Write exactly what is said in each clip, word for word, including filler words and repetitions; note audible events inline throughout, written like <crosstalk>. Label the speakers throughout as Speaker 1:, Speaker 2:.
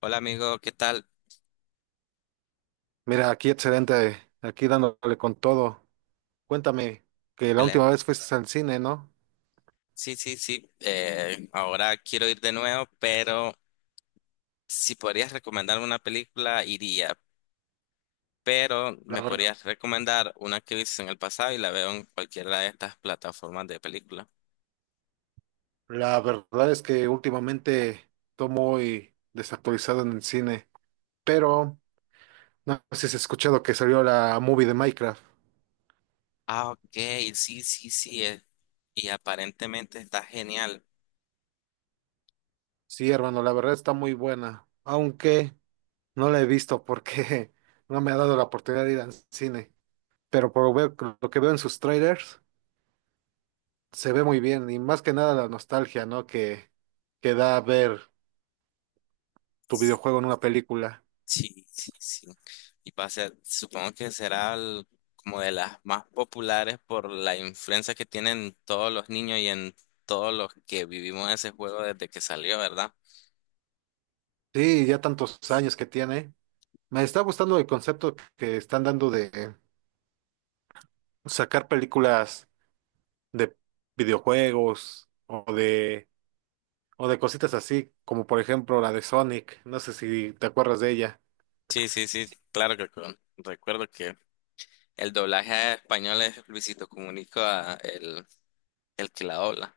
Speaker 1: Hola amigo, ¿qué tal?
Speaker 2: Mira, aquí excelente, aquí dándole con todo. Cuéntame, que la
Speaker 1: Ele-
Speaker 2: última vez fuiste al cine, ¿no?
Speaker 1: Sí, sí, sí. Eh, ahora quiero ir de nuevo, pero si podrías recomendarme una película, iría. Pero
Speaker 2: La,
Speaker 1: me
Speaker 2: ver-
Speaker 1: podrías recomendar una que viste en el pasado y la veo en cualquiera de estas plataformas de película.
Speaker 2: la verdad es que últimamente estoy muy desactualizado en el cine, pero no sé si has escuchado que salió la movie de Minecraft.
Speaker 1: Ah, ok, sí, sí, sí. eh, Y aparentemente está genial.
Speaker 2: Sí, hermano, la verdad está muy buena, aunque no la he visto porque <laughs> no me ha dado la oportunidad de ir al cine. Pero por ver- lo que veo en sus trailers, se ve muy bien y más que nada la nostalgia, ¿no? Que, que da a ver tu videojuego en una película.
Speaker 1: Sí, sí, sí. Y va a ser, supongo que será el- como de las más populares por la influencia que tienen todos los niños y en todos los que vivimos ese juego desde que salió, ¿verdad?
Speaker 2: Sí, ya tantos años que tiene. Me está gustando el concepto que están dando de sacar películas de videojuegos o de o de cositas así, como por ejemplo la de Sonic. No sé si te acuerdas de ella.
Speaker 1: Sí, sí, sí, claro que con- recuerdo que el doblaje a español es Luisito Comunica, el, el que la dobla.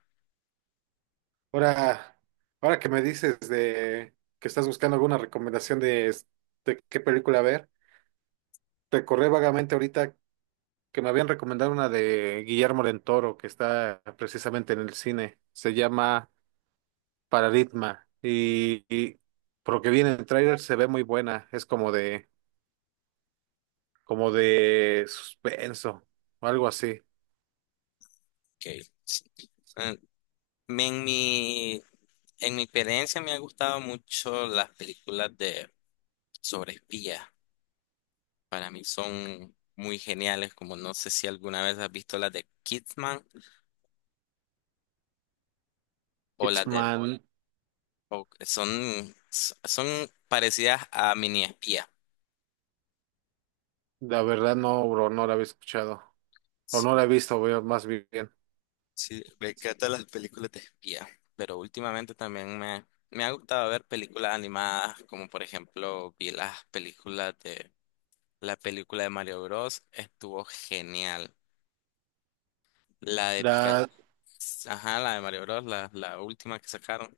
Speaker 2: Ahora, ahora que me dices de que estás buscando alguna recomendación de, es- de qué película ver, recordé vagamente ahorita que me habían recomendado una de Guillermo del Toro que está precisamente en el cine. Se llama para Ritma. Y, y por lo que viene en el tráiler se ve muy buena. Es como de, como de suspenso o algo así. Órale.
Speaker 1: Ok, sí. Eh, En mi, en mi experiencia me han gustado mucho las películas de sobre espías. Para mí son muy geniales, como no sé si alguna vez has visto las de Kidman o las de.
Speaker 2: Hitman,
Speaker 1: O- son, son parecidas a Mini Espía.
Speaker 2: la verdad no, bro, no la había escuchado. O no
Speaker 1: Sí,
Speaker 2: la he visto, veo más bien.
Speaker 1: sí, me encantan las películas de espía. Pero últimamente también me, me ha gustado ver películas animadas, como por ejemplo vi las películas de la película de Mario Bros. Estuvo genial. La de Pikachu,
Speaker 2: La
Speaker 1: ajá, la de Mario Bros, la, la última que sacaron.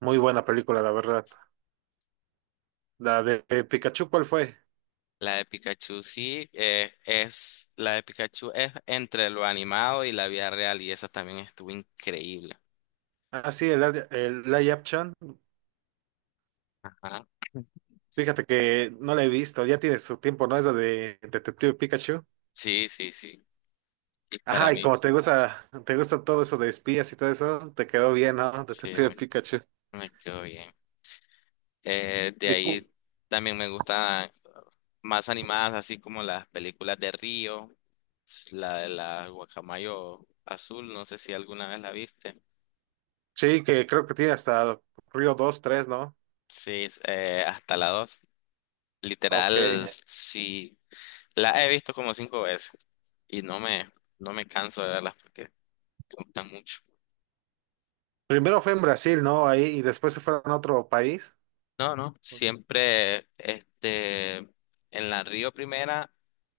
Speaker 2: muy buena película, la verdad. La de Pikachu, ¿cuál fue?
Speaker 1: La de Pikachu sí, eh, es, la de Pikachu es entre lo animado y la vida real y esa también estuvo increíble.
Speaker 2: Ah, sí, el, el Live Action.
Speaker 1: Ajá.
Speaker 2: Fíjate que no la he visto, ya tiene su tiempo, ¿no? Es la de Detective Pikachu.
Speaker 1: Sí, sí, sí. Para
Speaker 2: Ajá, y
Speaker 1: mí,
Speaker 2: como te gusta, te gusta todo eso de espías y todo eso, te quedó bien, ¿no?
Speaker 1: sí,
Speaker 2: Detective
Speaker 1: me,
Speaker 2: Pikachu.
Speaker 1: me quedó bien. Eh, de
Speaker 2: Y cu-
Speaker 1: ahí también me gustan más animadas, así como las películas de Río, la de la Guacamayo Azul, no sé si alguna vez la viste.
Speaker 2: sí, que creo que tiene hasta Río dos tres, ¿no?
Speaker 1: Sí, es, eh, hasta la dos.
Speaker 2: Ok.
Speaker 1: Literal, sí. Las he visto como cinco veces y no me, no me canso de verlas porque me gustan mucho.
Speaker 2: Primero fue en Brasil, ¿no? Ahí, y después se fueron a otro país.
Speaker 1: No, no, siempre este, en la Río Primera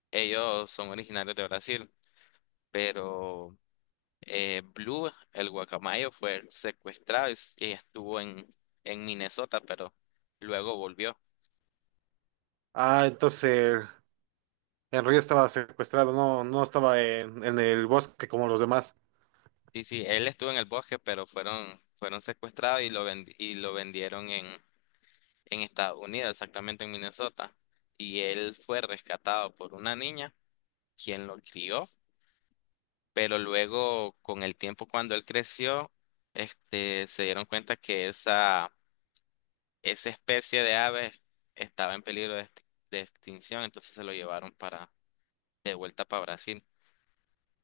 Speaker 1: ellos son originarios de Brasil, pero eh, Blue, el guacamayo, fue secuestrado y, s- y estuvo en, en Minnesota, pero luego volvió.
Speaker 2: Ah, entonces el Río estaba secuestrado, no, no estaba en, en el bosque como los demás.
Speaker 1: Sí, sí, él estuvo en el bosque, pero fueron, fueron secuestrados y lo, vendi- y lo vendieron en Estados Unidos, exactamente en Minnesota. Y él fue rescatado por una niña, quien lo crió, pero luego con el tiempo cuando él creció, este, se dieron cuenta que esa, esa especie de ave estaba en peligro de, exti- de extinción, entonces se lo llevaron para, de vuelta para Brasil.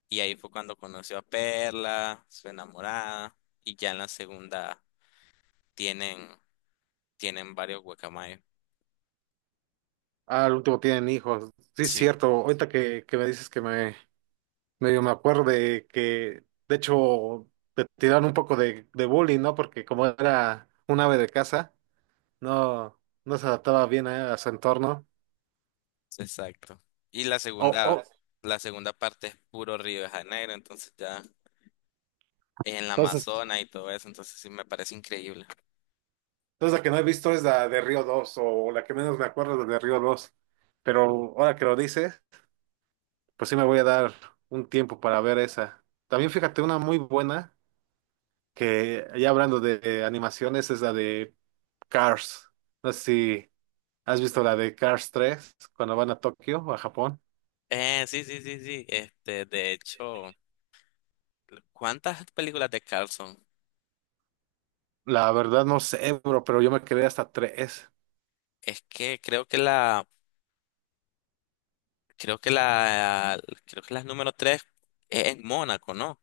Speaker 1: Y ahí fue cuando conoció a Perla, su enamorada, y ya en la segunda tienen, tienen varios guacamayos.
Speaker 2: Ah, al último tienen hijos. Sí, es
Speaker 1: Sí,
Speaker 2: cierto. Ahorita que, que me dices que me medio me acuerdo de que, de hecho, te tiraron un poco de, de bullying, ¿no? Porque como era un ave de casa, no, no se adaptaba bien a, a su entorno.
Speaker 1: exacto. Y la
Speaker 2: Oh,
Speaker 1: segunda,
Speaker 2: oh.
Speaker 1: la segunda parte es puro Río de Janeiro, entonces ya es en la
Speaker 2: Entonces,
Speaker 1: Amazonas y todo eso, entonces sí me parece increíble.
Speaker 2: Entonces la que no he visto es la de Río dos o la que menos me acuerdo es la de Río dos. Pero ahora que lo dices, pues sí me voy a dar un tiempo para ver esa. También fíjate una muy buena que ya hablando de, de animaciones es la de Cars. No sé si has visto la de Cars tres cuando van a Tokio o a Japón.
Speaker 1: Eh, sí, sí, sí, sí. Este, de hecho, ¿cuántas películas de Carlson?
Speaker 2: La verdad no sé, bro, pero yo me quedé hasta tres.
Speaker 1: Es que creo que la, creo que la, creo que la número tres es en Mónaco, ¿no?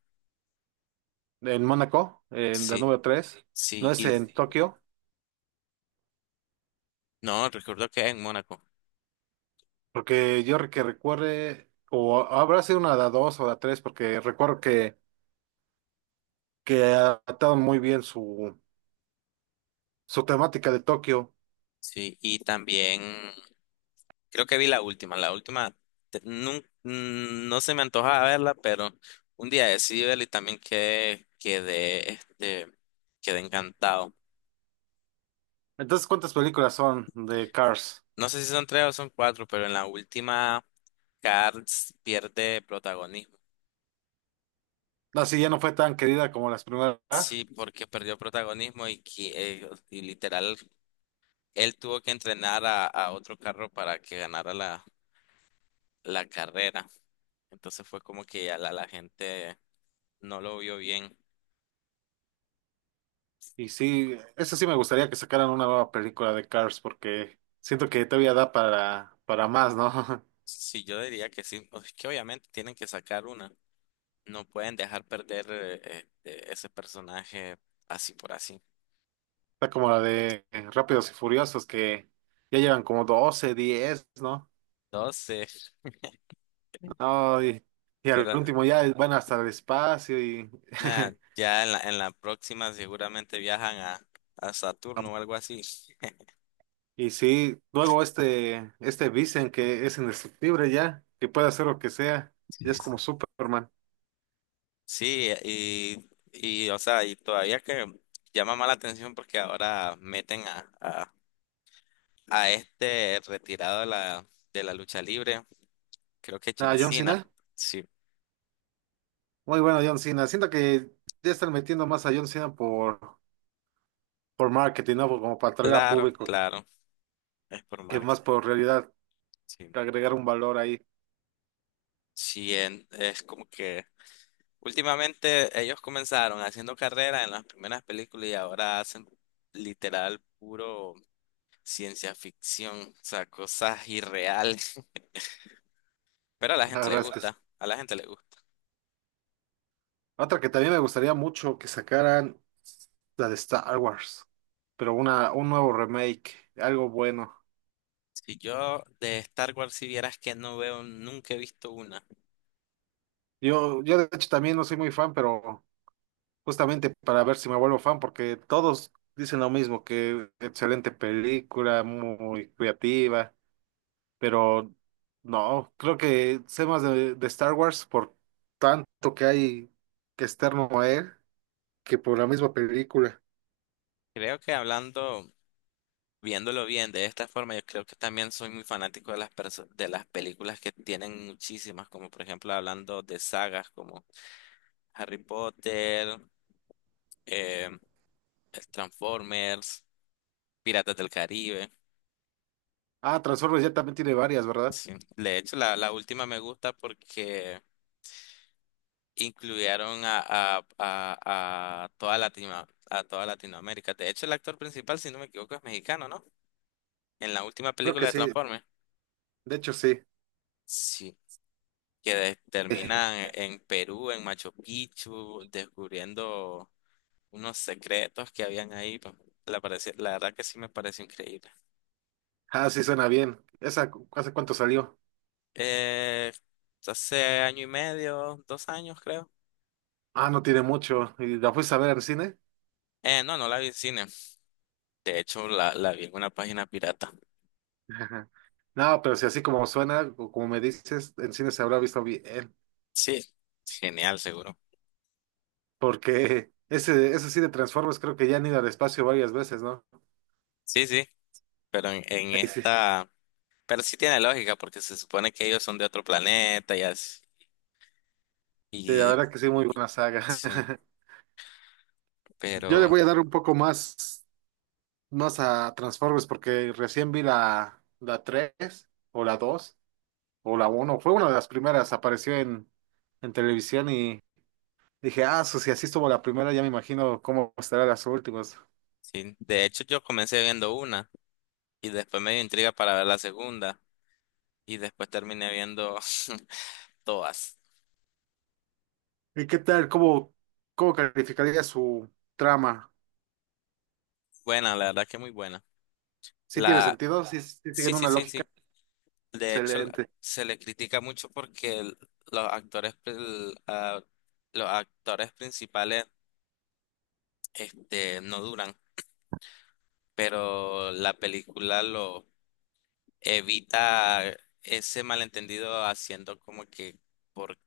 Speaker 2: En Mónaco, en la
Speaker 1: Sí,
Speaker 2: número tres. No
Speaker 1: sí,
Speaker 2: es
Speaker 1: y
Speaker 2: en Tokio.
Speaker 1: no, recuerdo que es en Mónaco.
Speaker 2: Porque yo que recuerde, o habrá sido una de dos o de tres, porque recuerdo que, que adaptaron muy bien su, su temática de Tokio.
Speaker 1: Sí, y también creo que vi la última. La última te- nun- mm, no, se me antojaba verla, pero un día decidí verla y también quedé, quedé, este, quedé encantado.
Speaker 2: Entonces, ¿cuántas películas son de Cars?
Speaker 1: No sé si son tres o son cuatro, pero en la última Cars pierde protagonismo.
Speaker 2: Así ya no fue tan querida como las primeras.
Speaker 1: Sí, porque perdió protagonismo y, qui- eh, y literal él tuvo que entrenar a, a otro carro para que ganara la, la carrera. Entonces fue como que ya la, la gente no lo vio bien.
Speaker 2: Y sí, eso sí me gustaría que sacaran una nueva película de Cars, porque siento que todavía da para, para más, ¿no? <laughs>
Speaker 1: Sí, yo diría que sí. O es que obviamente tienen que sacar una. No pueden dejar perder eh, eh, eh, ese personaje así por así.
Speaker 2: Está como la de Rápidos y Furiosos, que ya llevan como doce diez, ¿no?
Speaker 1: Entonces,
Speaker 2: No, y, y al
Speaker 1: pero
Speaker 2: último ya van hasta el espacio y,
Speaker 1: nada,
Speaker 2: <laughs>
Speaker 1: ya en la, en la próxima seguramente viajan a, a Saturno o algo así.
Speaker 2: y sí, luego este, este Vincent que es indestructible ya, que puede hacer lo que sea, ya es
Speaker 1: Sí,
Speaker 2: como
Speaker 1: sí.
Speaker 2: Superman.
Speaker 1: Sí, y, y o sea, y todavía que llama más la atención porque ahora meten a, a, a este retirado de la, de la lucha libre, creo que
Speaker 2: A
Speaker 1: John
Speaker 2: John
Speaker 1: Cena.
Speaker 2: Cena,
Speaker 1: Sí,
Speaker 2: muy bueno John Cena, siento que ya están metiendo más a John Cena por, por marketing, ¿no? Como para atraer a
Speaker 1: claro,
Speaker 2: público,
Speaker 1: claro, es por
Speaker 2: que
Speaker 1: marketing.
Speaker 2: más por realidad
Speaker 1: Sí.
Speaker 2: que agregar un valor ahí.
Speaker 1: Sí, en- es como que últimamente ellos comenzaron haciendo carrera en las primeras películas y ahora hacen literal puro ciencia ficción, o sea, cosas irreales. <laughs> Pero a la
Speaker 2: La
Speaker 1: gente le
Speaker 2: verdad es que sí.
Speaker 1: gusta, a la gente le gusta.
Speaker 2: Otra que también me gustaría mucho que sacaran la de Star Wars, pero una, un nuevo remake, algo bueno.
Speaker 1: Si yo de Star Wars, si vieras, que no veo, nunca he visto una.
Speaker 2: Yo, yo de hecho también no soy muy fan, pero justamente para ver si me vuelvo fan, porque todos dicen lo mismo, que excelente película, muy creativa, pero no, creo que sé más de, de Star Wars por tanto que hay que externo a él que por la misma película.
Speaker 1: Creo que hablando, viéndolo bien de esta forma, yo creo que también soy muy fanático de las perso- de las películas que tienen muchísimas, como por ejemplo hablando de sagas como Harry Potter. eh, el Transformers, Piratas del Caribe.
Speaker 2: Ah, Transformers ya también tiene varias, ¿verdad?
Speaker 1: Sí. De hecho, la, la última me gusta porque incluyeron a, a, a, a toda Latino, a toda Latinoamérica. De hecho, el actor principal, si no me equivoco, es mexicano, ¿no? En la última
Speaker 2: Creo
Speaker 1: película
Speaker 2: que
Speaker 1: de
Speaker 2: sí,
Speaker 1: Transformers.
Speaker 2: de hecho sí.
Speaker 1: Sí. Que de-
Speaker 2: <laughs>
Speaker 1: terminan en Perú, en Machu Picchu, descubriendo unos secretos que habían ahí. Pues, La, parece- la verdad que sí me parece increíble.
Speaker 2: Ah, sí, suena bien. ¿Esa cu- hace cuánto salió?
Speaker 1: Eh, Hace año y medio, dos años creo.
Speaker 2: Ah, no tiene mucho. ¿Y la fuiste a ver al cine?
Speaker 1: Eh, no, no la vi en cine. De hecho, la, la vi en una página pirata.
Speaker 2: <laughs> Ajá. No, pero si así como suena, o como me dices, en cine se habrá visto bien,
Speaker 1: Sí, genial, seguro.
Speaker 2: porque ese, ese sí de Transformers creo que ya han ido al espacio varias veces, ¿no?
Speaker 1: Sí, sí, pero en, en
Speaker 2: Y sí, sí,
Speaker 1: esta. Pero sí tiene lógica, porque se supone que ellos son de otro planeta y así.
Speaker 2: la
Speaker 1: Y,
Speaker 2: verdad que sí, muy
Speaker 1: y-
Speaker 2: buena saga.
Speaker 1: sí,
Speaker 2: <laughs> Yo le
Speaker 1: pero
Speaker 2: voy a dar un poco más, más a Transformers porque recién vi la, la, tres o la dos o la uno, fue una de las primeras, apareció en, en televisión y dije, ah, so, si así estuvo la primera, ya me imagino cómo estará las últimas.
Speaker 1: sí. De hecho, yo comencé viendo una y después me dio intriga para ver la segunda y después terminé viendo <laughs> todas.
Speaker 2: ¿Y qué tal? ¿Cómo, cómo calificaría su trama?
Speaker 1: Buena, la verdad que muy buena.
Speaker 2: ¿Sí tiene
Speaker 1: La...
Speaker 2: sentido? ¿Sí, sí
Speaker 1: Sí,
Speaker 2: siguen
Speaker 1: sí,
Speaker 2: una
Speaker 1: sí,
Speaker 2: lógica?
Speaker 1: sí. De hecho, la-
Speaker 2: Excelente.
Speaker 1: se le critica mucho porque el- los actores, pri- ah, los actores principales, este, no duran, pero la película lo evita ese malentendido haciendo como que por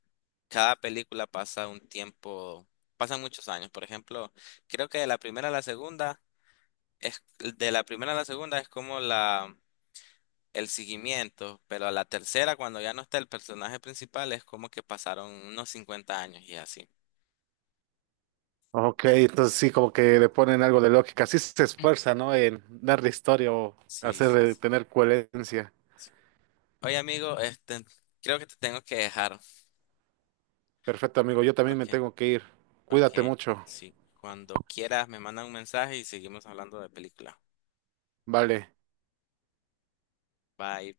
Speaker 1: cada película pasa un tiempo, pasan muchos años. Por ejemplo, creo que de la primera a la segunda es de la primera a la segunda es como la el seguimiento, pero a la tercera, cuando ya no está el personaje principal, es como que pasaron unos cincuenta años y así.
Speaker 2: Ok, entonces sí, como que le ponen algo de lógica. Sí se esfuerza, ¿no? En darle historia o
Speaker 1: Sí, sí,
Speaker 2: hacer
Speaker 1: sí.
Speaker 2: tener coherencia.
Speaker 1: Oye, amigo, este, creo que te tengo que dejar.
Speaker 2: Perfecto, amigo. Yo también me
Speaker 1: Ok,
Speaker 2: tengo que ir. Cuídate
Speaker 1: ok,
Speaker 2: mucho.
Speaker 1: sí. Cuando quieras, me manda un mensaje y seguimos hablando de película.
Speaker 2: Vale.
Speaker 1: Bye.